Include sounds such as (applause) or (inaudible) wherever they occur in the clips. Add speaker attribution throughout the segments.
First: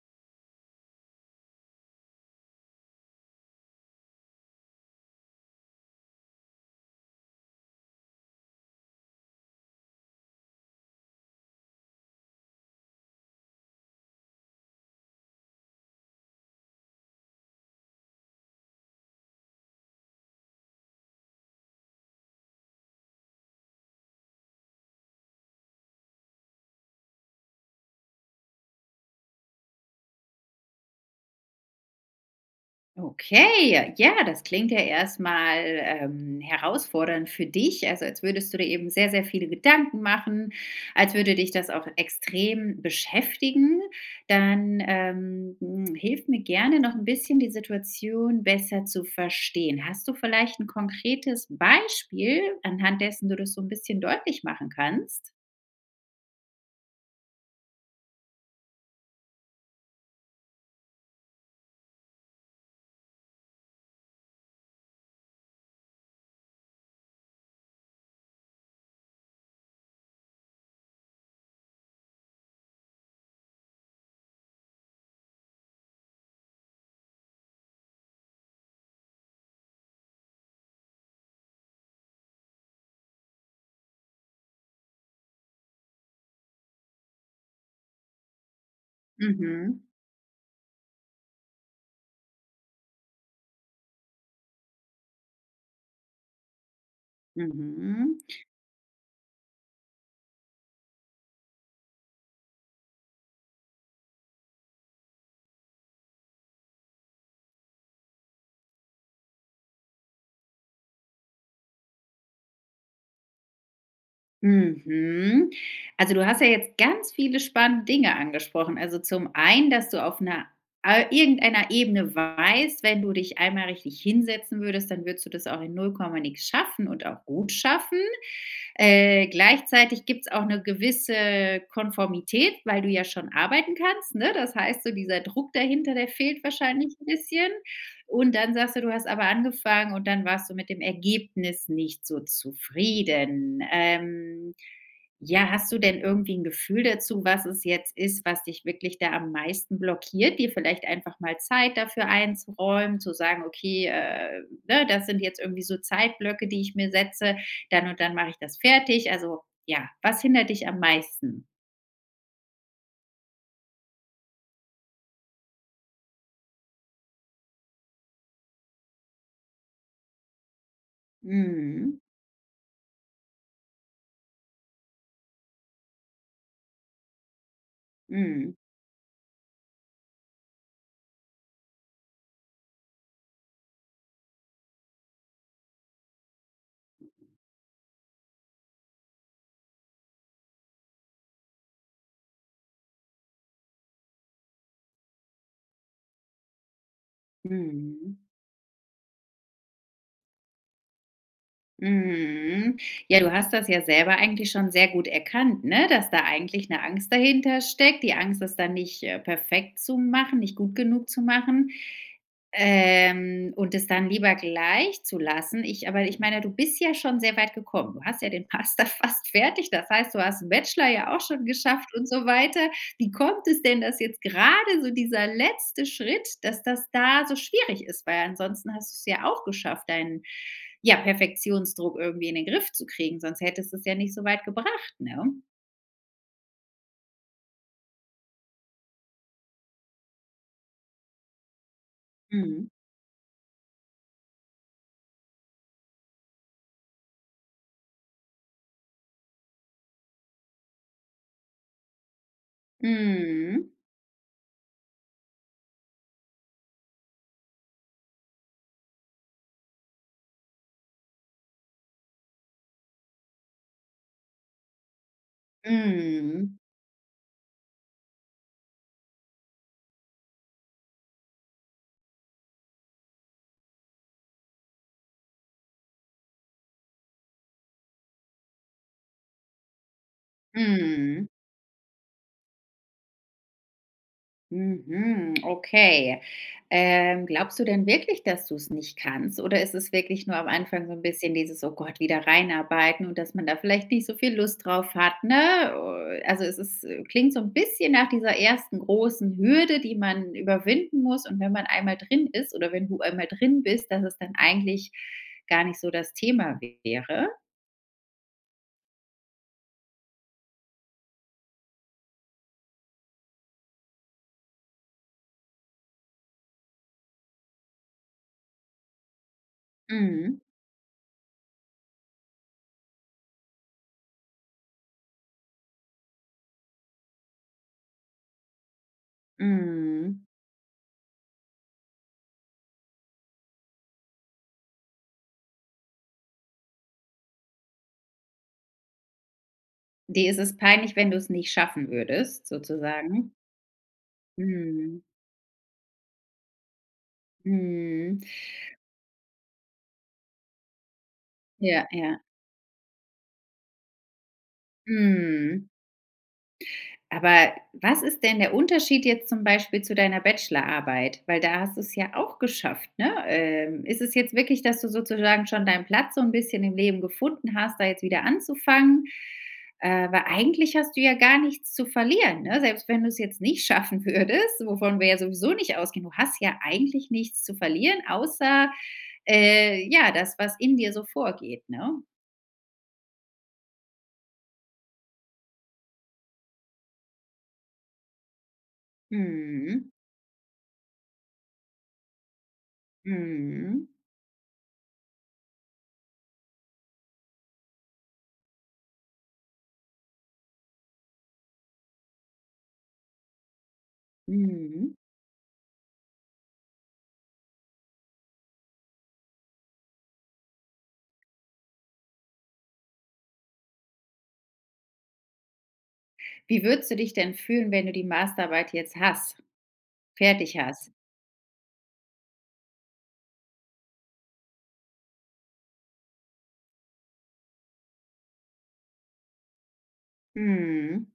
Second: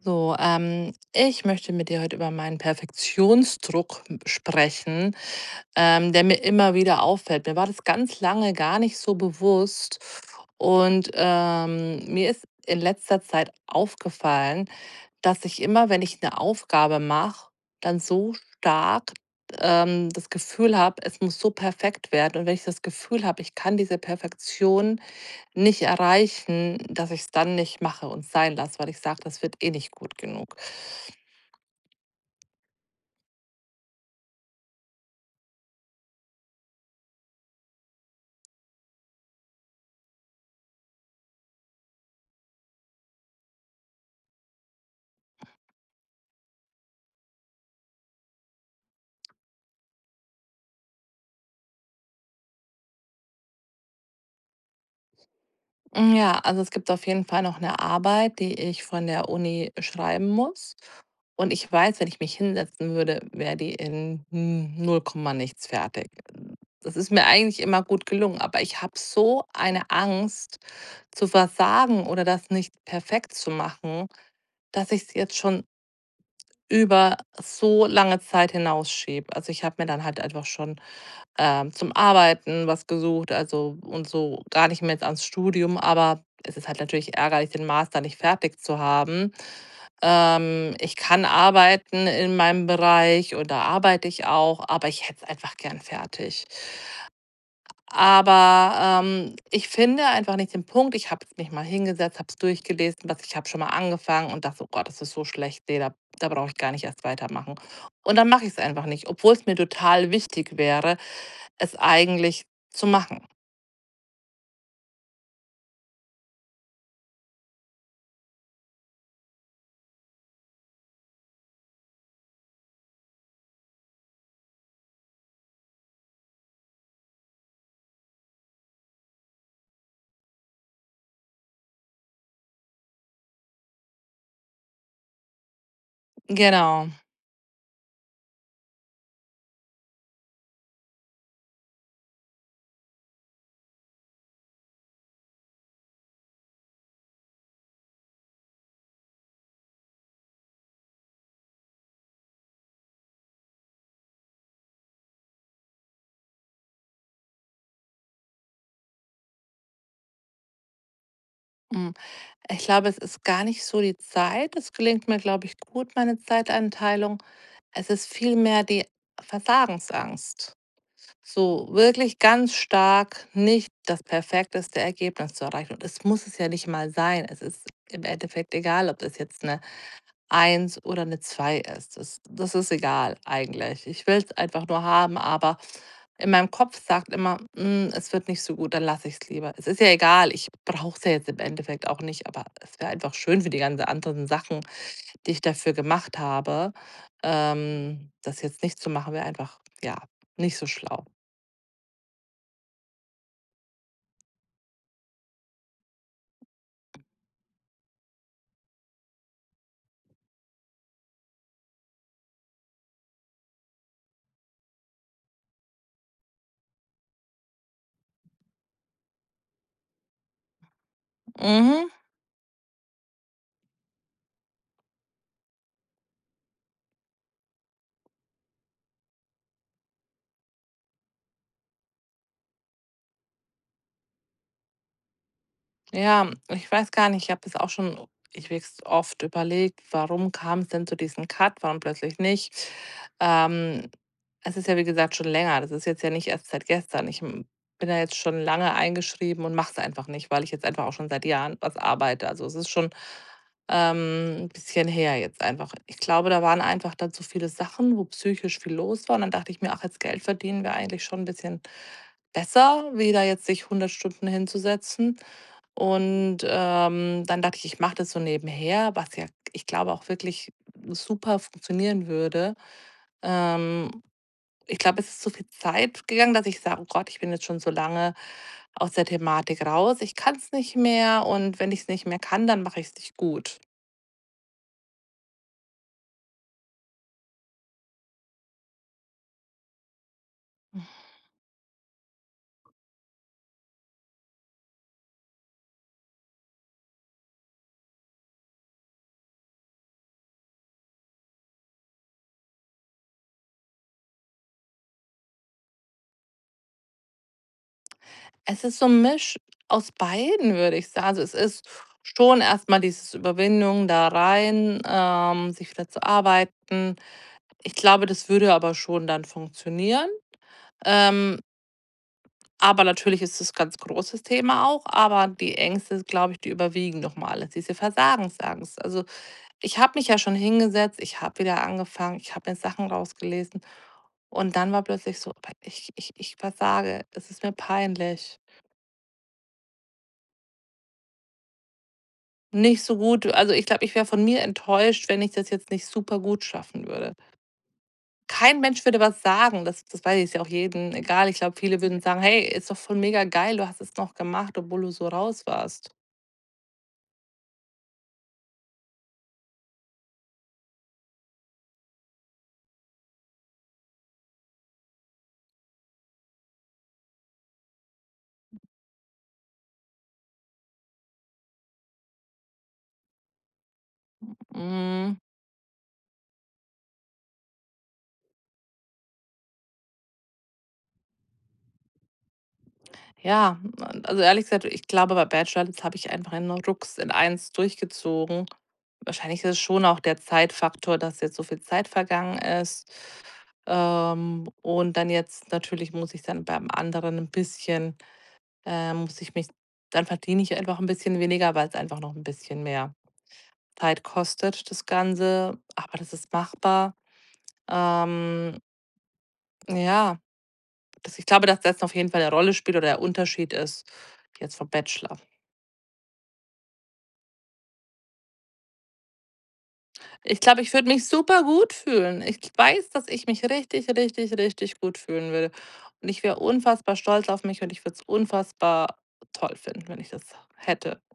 Speaker 1: So, ich möchte mit dir heute über meinen Perfektionsdruck sprechen, der mir immer wieder auffällt. Mir war das ganz lange gar nicht so bewusst. Und mir ist in letzter Zeit aufgefallen, dass ich immer, wenn ich eine Aufgabe mache, dann so stark das Gefühl habe, es muss so perfekt werden. Und wenn ich das Gefühl habe, ich kann diese Perfektion nicht erreichen, dass ich es dann nicht mache und sein lasse, weil ich sage, das wird eh nicht gut genug.
Speaker 2: Okay, ja, das klingt ja erstmal herausfordernd für dich. Also, als würdest du dir eben sehr, sehr viele Gedanken machen, als würde dich das auch extrem beschäftigen. Dann, hilf mir gerne noch ein bisschen, die Situation besser zu verstehen. Hast du vielleicht ein konkretes Beispiel, anhand dessen du das so ein bisschen deutlich machen kannst?
Speaker 1: Hm, ja, also es gibt auf jeden Fall noch eine Arbeit, die ich von der Uni schreiben muss. Und ich weiß, wenn ich mich hinsetzen würde, wäre die in, null Komma nichts fertig. Das ist mir eigentlich immer gut gelungen, aber ich habe so eine Angst zu versagen oder das nicht perfekt zu machen, dass ich es jetzt schon über so lange Zeit hinausschiebe. Also, ich habe mir dann halt einfach schon zum Arbeiten was gesucht, also und so gar nicht mehr jetzt ans Studium, aber es ist halt natürlich ärgerlich, den Master nicht fertig zu haben.
Speaker 2: Mhm,
Speaker 1: Ich kann arbeiten in meinem Bereich und da arbeite ich auch, aber ich hätte es einfach gern fertig.
Speaker 2: mhm.
Speaker 1: Aber, ich finde einfach nicht den Punkt. Ich habe mich mal hingesetzt, habe es durchgelesen, was ich habe schon mal angefangen und dachte: „Oh Gott, das ist so schlecht. Ne, da brauche ich gar nicht erst weitermachen.“ Und dann mache ich es einfach nicht, obwohl es mir total wichtig wäre, es eigentlich zu machen.
Speaker 2: Mhm. Also, du hast ja jetzt ganz viele spannende Dinge angesprochen. Also, zum einen, dass du auf einer ei irgendeiner Ebene weißt, wenn du dich einmal richtig hinsetzen würdest, dann würdest du das auch in null Komma nix schaffen und auch gut schaffen. Gleichzeitig gibt es auch eine gewisse Konformität, weil du ja schon arbeiten kannst, ne? Das heißt so, dieser Druck dahinter, der fehlt
Speaker 1: Genau.
Speaker 2: wahrscheinlich ein bisschen. Und dann sagst du, du hast aber angefangen und dann warst du mit dem Ergebnis nicht so zufrieden. Ja, hast du denn irgendwie ein Gefühl dazu, was es jetzt ist, was dich wirklich da am meisten blockiert, dir vielleicht einfach mal Zeit dafür einzuräumen, zu sagen: „Okay, ne, das sind jetzt irgendwie so Zeitblöcke, die ich mir setze, dann und dann mache ich das fertig.“ Also, ja, was hindert dich am meisten?
Speaker 1: Mhm. Ich glaube, es ist gar nicht so die Zeit. Es gelingt mir, glaube ich, gut, meine Zeiteinteilung. Es ist vielmehr die Versagensangst. So
Speaker 2: Mhm.
Speaker 1: wirklich ganz stark nicht das perfekteste Ergebnis zu erreichen. Und es muss es ja nicht mal sein. Es ist im Endeffekt
Speaker 2: Mhm.
Speaker 1: egal, ob das jetzt eine eins oder eine zwei ist. Das ist egal eigentlich. Ich will es einfach nur haben, aber in meinem Kopf sagt immer: „Hm, es wird nicht so gut, dann lasse ich es lieber.“ Es ist ja egal, ich brauche es ja jetzt im Endeffekt auch nicht, aber es wäre einfach schön für die ganzen anderen Sachen, die ich dafür gemacht habe.
Speaker 2: Mhm.
Speaker 1: Das jetzt nicht zu machen, wäre einfach, ja, nicht so schlau.
Speaker 2: Mhm. Ja, du hast das ja selber eigentlich schon sehr gut erkannt, ne? Dass da eigentlich eine Angst dahinter steckt. Die Angst, das dann nicht, perfekt zu machen, nicht gut genug zu machen, und es dann lieber gleich zu lassen. Ich aber ich meine, du bist ja schon sehr weit gekommen. Du hast ja den Master (laughs) fast fertig. Das heißt, du hast 'n Bachelor ja auch schon
Speaker 1: Mhm.
Speaker 2: geschafft und so weiter. Wie kommt es denn, dass jetzt gerade so dieser letzte Schritt dass das da so schwierig ist? Weil ansonsten hast du es ja auch geschafft, deinen, ja, Perfektionsdruck irgendwie in den Griff zu kriegen, sonst hättest du es ja nicht so weit gebracht, ne?
Speaker 1: Ja, ich weiß gar nicht, ich habe es auch schon ewigst oft überlegt, warum kam es denn zu diesem Cut, warum plötzlich nicht?
Speaker 2: Mhm.
Speaker 1: Ähm, es ist ja, wie gesagt, schon länger. Das ist jetzt ja nicht erst seit gestern. Ich m bin da jetzt schon lange eingeschrieben und mache es einfach nicht, weil ich jetzt einfach auch schon seit Jahren was arbeite. Also, es ist schon,
Speaker 2: Mhm.
Speaker 1: 'n bisschen her jetzt einfach. Ich glaube, da waren einfach dann so viele Sachen, wo psychisch viel los war und dann dachte ich mir: „Ach, jetzt Geld verdienen wäre eigentlich schon 'n bisschen besser, wie da jetzt sich 100 Stunden hinzusetzen.“ Und,
Speaker 2: Mhm.
Speaker 1: dann dachte ich, ich mache das so nebenher, was ja, ich glaube, auch wirklich super funktionieren würde. Ähm, ich glaube, es ist so viel Zeit gegangen, dass ich sage: „Oh Gott, ich bin jetzt schon so lange aus der Thematik raus. Ich kann es nicht mehr
Speaker 2: Mhm.
Speaker 1: und wenn ich es nicht mehr kann, dann mache ich es nicht gut.“
Speaker 2: Mhm, okay. Glaubst du denn wirklich, dass du es nicht kannst? Oder ist es wirklich nur am Anfang so ein bisschen dieses: „Oh Gott, wieder reinarbeiten“ und dass man da vielleicht nicht so viel Lust drauf hat, ne? Also, es ist klingt so ein bisschen nach dieser ersten großen Hürde, die man überwinden muss und wenn man einmal drin ist oder wenn du einmal drin bist, dass es dann eigentlich gar nicht so das Thema wäre?
Speaker 1: Es ist so ein Misch aus beiden, würde ich sagen. Also, es ist schon erst mal dieses Überwindung da rein, sich wieder zu arbeiten. Ich glaube, das würde aber schon dann funktionieren.
Speaker 2: Mhm,
Speaker 1: Ähm, Aber natürlich ist es ein ganz großes Thema auch, aber die Ängste, glaube ich, die überwiegen nochmal. Mal alles, diese Versagensangst. Also, ich habe mich ja
Speaker 2: mhm.
Speaker 1: schon hingesetzt, ich habe wieder angefangen, ich habe mir Sachen rausgelesen und dann war plötzlich so: „Aber ich versage, es ist mir peinlich.“
Speaker 2: Dir ist es peinlich, wenn du es nicht schaffen würdest,
Speaker 1: Nicht so gut,
Speaker 2: sozusagen?
Speaker 1: also, ich glaube, ich wäre von mir
Speaker 2: Mhm.
Speaker 1: enttäuscht, wenn ich das jetzt nicht super gut schaffen würde.
Speaker 2: Mhm.
Speaker 1: Kein Mensch würde was sagen, das weiß ich, ist ja auch jedem egal. Ich glaube, viele
Speaker 2: Ja,
Speaker 1: würden sagen:
Speaker 2: ja.
Speaker 1: „Hey, ist doch voll mega geil, du hast es noch gemacht, obwohl du so raus
Speaker 2: Mhm.
Speaker 1: warst.“
Speaker 2: Aber was ist denn der Unterschied jetzt zum Beispiel zu deiner Bachelorarbeit? Weil da hast du es ja auch geschafft, ne? Ist es jetzt wirklich, dass du sozusagen schon deinen Platz so ein bisschen im Leben gefunden hast, da jetzt wieder anzufangen? Weil eigentlich hast du ja gar nichts zu verlieren, ne? Selbst wenn du es jetzt nicht schaffen (laughs) würdest, wovon wir
Speaker 1: Hm.
Speaker 2: ja sowieso nicht ausgehen, du hast ja eigentlich nichts zu verlieren, außer, ja, das, was in dir so vorgeht, ne?
Speaker 1: Ja, also ehrlich gesagt, ich glaube, bei Bachelorette habe ich einfach einen Rucks in eins durchgezogen. Wahrscheinlich ist es schon
Speaker 2: Mhm.
Speaker 1: auch der Zeitfaktor, dass jetzt so viel Zeit vergangen ist.
Speaker 2: Mhm.
Speaker 1: Und dann jetzt natürlich muss ich dann beim anderen ein bisschen, muss ich mich, dann verdiene ich einfach ein bisschen weniger, weil es einfach noch ein bisschen mehr Zeit kostet, das
Speaker 2: Mhm.
Speaker 1: Ganze. Aber das ist machbar. Ähm, ja, das, ich glaube, dass das auf jeden Fall eine Rolle spielt oder der Unterschied ist jetzt vom Bachelor.
Speaker 2: Wie würdest du dich denn fühlen, wenn du die Masterarbeit jetzt hast
Speaker 1: Ich
Speaker 2: fertig
Speaker 1: glaube, ich würde
Speaker 2: hast?
Speaker 1: mich super gut fühlen. Ich weiß, dass ich mich richtig, richtig, richtig gut fühlen würde. Und ich wäre unfassbar stolz auf mich und ich würde es unfassbar toll finden, wenn ich das hätte.
Speaker 2: Mhm.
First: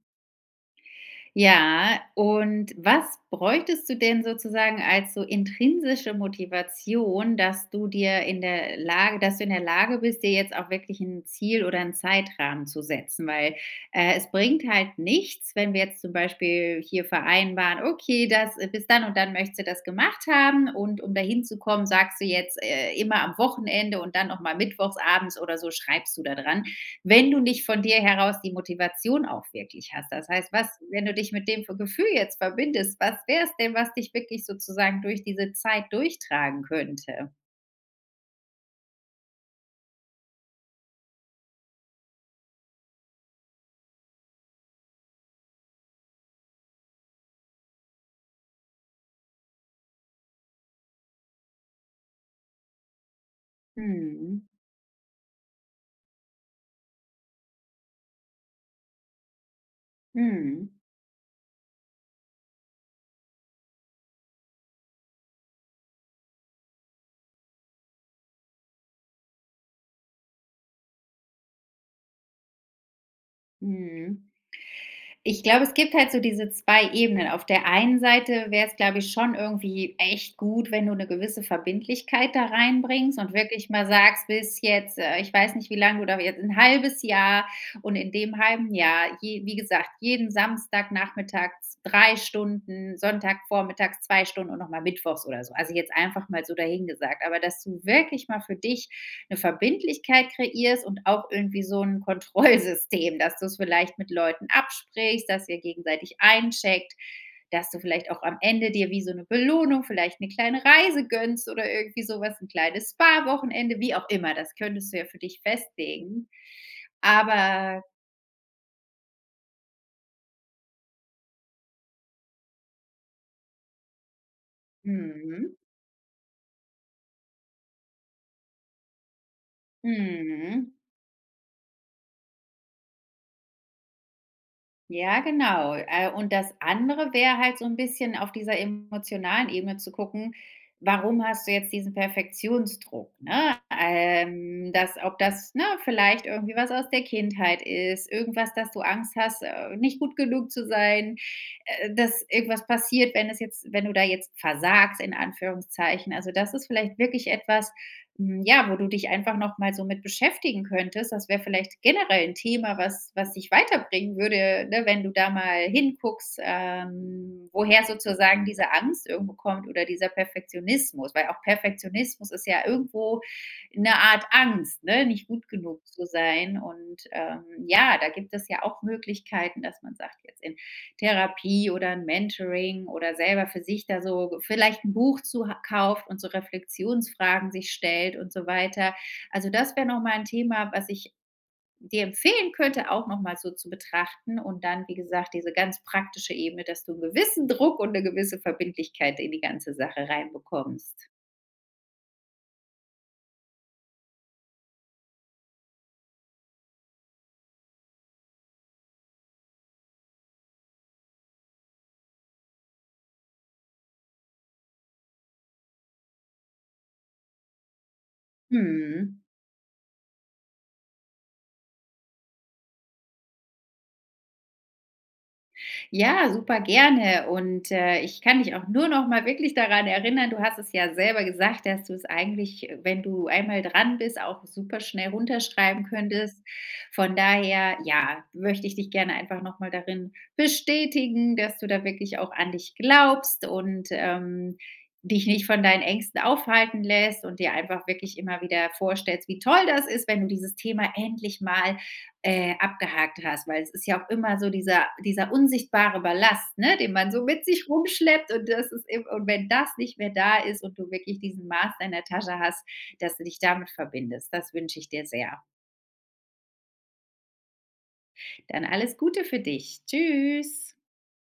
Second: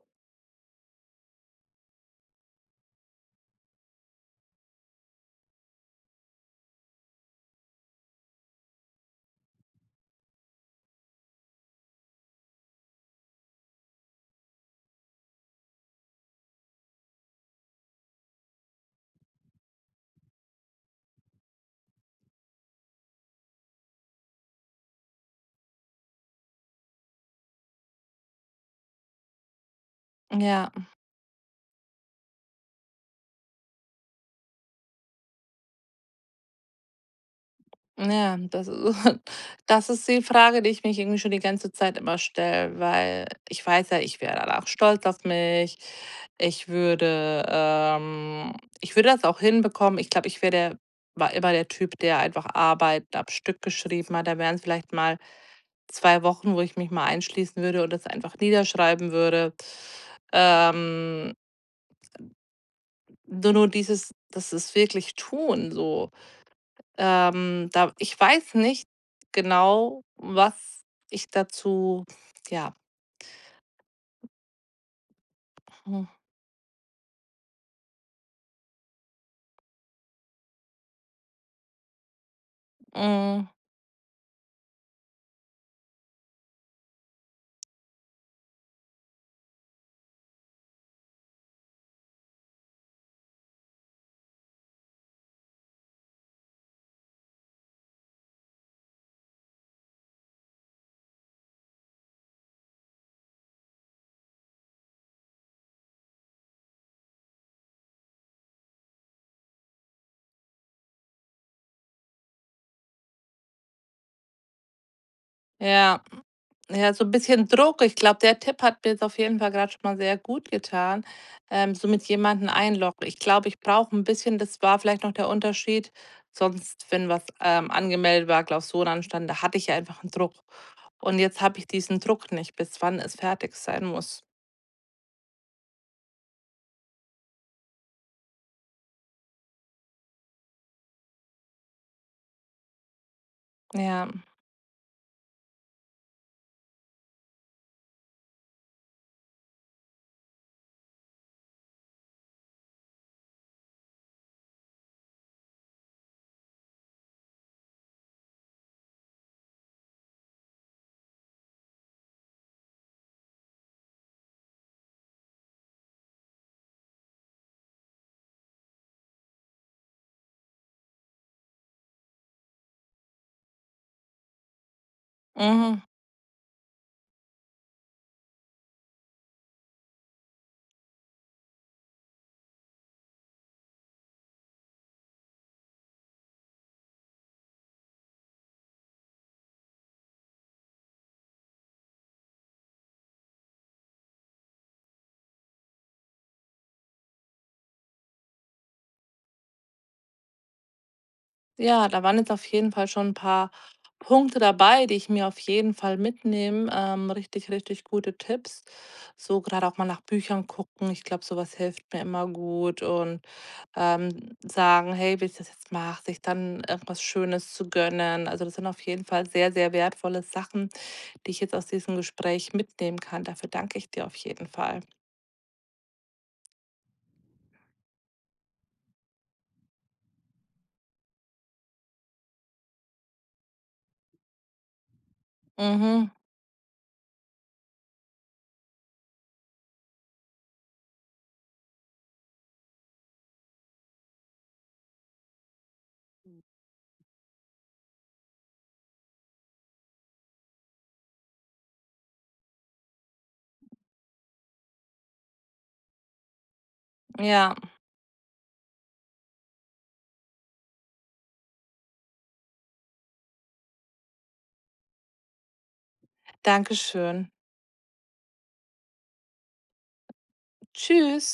Speaker 2: Ja, und was bräuchtest du denn sozusagen als so intrinsische Motivation, dass du in der Lage bist, dir jetzt auch wirklich ein Ziel oder einen Zeitrahmen zu setzen? Weil, es bringt halt nichts, wenn wir jetzt zum Beispiel hier vereinbaren: „Okay, das bis dann und dann möchtest du das gemacht haben“ und um dahin zu kommen sagst du jetzt, immer am Wochenende und dann noch mal mittwochsabends oder so schreibst du da dran wenn du nicht von dir heraus die Motivation auch wirklich hast. Das heißt, was
Speaker 1: Ja,
Speaker 2: wenn du dich mit dem Gefühl jetzt verbindest, was wäre es denn, was dich wirklich sozusagen durch diese Zeit durchtragen könnte?
Speaker 1: ja, das ist, (laughs) das ist die Frage, die ich mich irgendwie schon die ganze Zeit immer stelle, weil ich weiß ja, ich wäre danach stolz auf mich. Ich würde, ähm, ich würde das auch hinbekommen. Ich glaube, ich wäre der, war immer der Typ, der einfach Arbeiten ab Stück geschrieben hat. Da
Speaker 2: Mhm.
Speaker 1: wären es vielleicht mal 2 Wochen, wo ich mich mal einschließen würde und das einfach niederschreiben würde.
Speaker 2: Mhm.
Speaker 1: Ähm, nur dieses das ist wirklich tun so. Da ich weiß nicht genau, was ich dazu ja,
Speaker 2: Mhm. Ich glaube, es gibt
Speaker 1: hm,
Speaker 2: halt so diese 2 Ebenen. Auf der einen Seite wäre es, glaube ich, schon irgendwie echt gut, wenn du eine gewisse Verbindlichkeit da reinbringst und
Speaker 1: hm,
Speaker 2: wirklich mal sagst: „Bis jetzt, ich weiß nicht, wie lange du da jetzt ein halbes Jahr.“ Und in dem halben Jahr, je, wie gesagt, jeden Samstag nachmittags drei Stunden, Sonntag vormittags zwei Stunden und nochmal mittwochs oder so. Also jetzt einfach mal so dahingesagt. Aber dass du wirklich mal für dich eine Verbindlichkeit kreierst und auch irgendwie so ein Kontrollsystem, dass du es vielleicht mit Leuten absprichst, dass ihr gegenseitig eincheckt, dass du vielleicht auch am Ende dir wie so eine Belohnung vielleicht eine kleine Reise gönnst oder irgendwie sowas, ein kleines Spa-Wochenende, wie auch immer. Das könntest du ja für dich
Speaker 1: ja.
Speaker 2: festlegen.
Speaker 1: Ja, so ein bisschen Druck.
Speaker 2: Aber
Speaker 1: Ich glaube, der Tipp hat mir jetzt auf jeden Fall gerade schon mal sehr gut getan, so mit jemanden einloggen. Ich glaube, ich brauche ein bisschen, das war vielleicht noch der
Speaker 2: mhm,
Speaker 1: Unterschied. Sonst, wenn was, angemeldet war, Klausuren anstanden, da hatte ich ja einfach einen Druck.
Speaker 2: mhm.
Speaker 1: Und jetzt habe ich diesen Druck nicht, bis wann es fertig sein muss.
Speaker 2: Ja, genau. Und das andere wäre halt so ein bisschen auf dieser emotionalen Ebene zu gucken, warum hast du jetzt diesen Perfektionsdruck, ne?
Speaker 1: Ja.
Speaker 2: Dass ob das, ne, vielleicht irgendwie was aus der Kindheit ist, irgendwas, dass du Angst hast, nicht gut genug zu sein, dass irgendwas passiert, wenn du da jetzt „versagst“, in Anführungszeichen. Also, das ist vielleicht wirklich etwas, ja, wo du dich einfach noch mal so mit beschäftigen könntest. Das wäre vielleicht generell ein Thema, was dich weiterbringen würde, ne, wenn du da mal hinguckst, woher sozusagen diese Angst irgendwo kommt oder dieser Perfektionismus, weil auch Perfektionismus ist ja irgendwo eine Art Angst, ne, nicht gut
Speaker 1: Mhm.
Speaker 2: genug zu sein. Und, ja, da gibt es ja auch Möglichkeiten, dass man sagt: „Jetzt Therapie oder ein Mentoring oder selber für sich da so vielleicht ein Buch zu ha kauft und so Reflexionsfragen sich stellt und so weiter.“ Also, das wäre noch mal 'n Thema, was ich dir empfehlen könnte, auch noch mal so zu betrachten und dann, wie gesagt, diese ganz praktische Ebene, dass du einen gewissen Druck und eine gewisse Verbindlichkeit in die ganze Sache reinbekommst.
Speaker 1: Ja, da waren jetzt auf jeden Fall schon ein paar Punkte dabei, die ich mir auf jeden Fall mitnehme. Richtig, richtig gute Tipps. So gerade auch mal nach Büchern gucken. Ich glaube, sowas hilft mir immer gut, und sagen: „Hey, wie ich das jetzt mache“, sich dann irgendwas Schönes zu gönnen. Also, das sind auf jeden
Speaker 2: Mhm.
Speaker 1: Fall sehr, sehr wertvolle Sachen, die ich jetzt aus diesem Gespräch mitnehmen kann. Dafür danke ich dir auf jeden Fall.
Speaker 2: Ja, super gerne. Und, ich kann dich auch nur noch mal wirklich daran erinnern, du hast es ja selber gesagt, dass du es eigentlich, wenn du einmal dran bist, auch super schnell runterschreiben
Speaker 1: Mhm,
Speaker 2: könntest. Von daher, ja, möchte ich dich gerne einfach noch mal darin bestätigen, dass du da wirklich auch an dich glaubst und, dich nicht von deinen Ängsten aufhalten lässt und dir einfach wirklich immer wieder vorstellst, wie toll das ist, wenn du dieses Thema endlich mal abgehakt hast, weil es ist ja auch immer so dieser unsichtbare Ballast, ne, den man so mit
Speaker 1: ja,
Speaker 2: sich rumschleppt und das ist eben und wenn das nicht mehr da ist und du wirklich diesen Master in der Tasche hast, dass du dich damit verbindest. Das wünsche ich dir sehr.
Speaker 1: danke schön.
Speaker 2: Dann alles Gute für dich. Tschüss.
Speaker 1: Tschüss.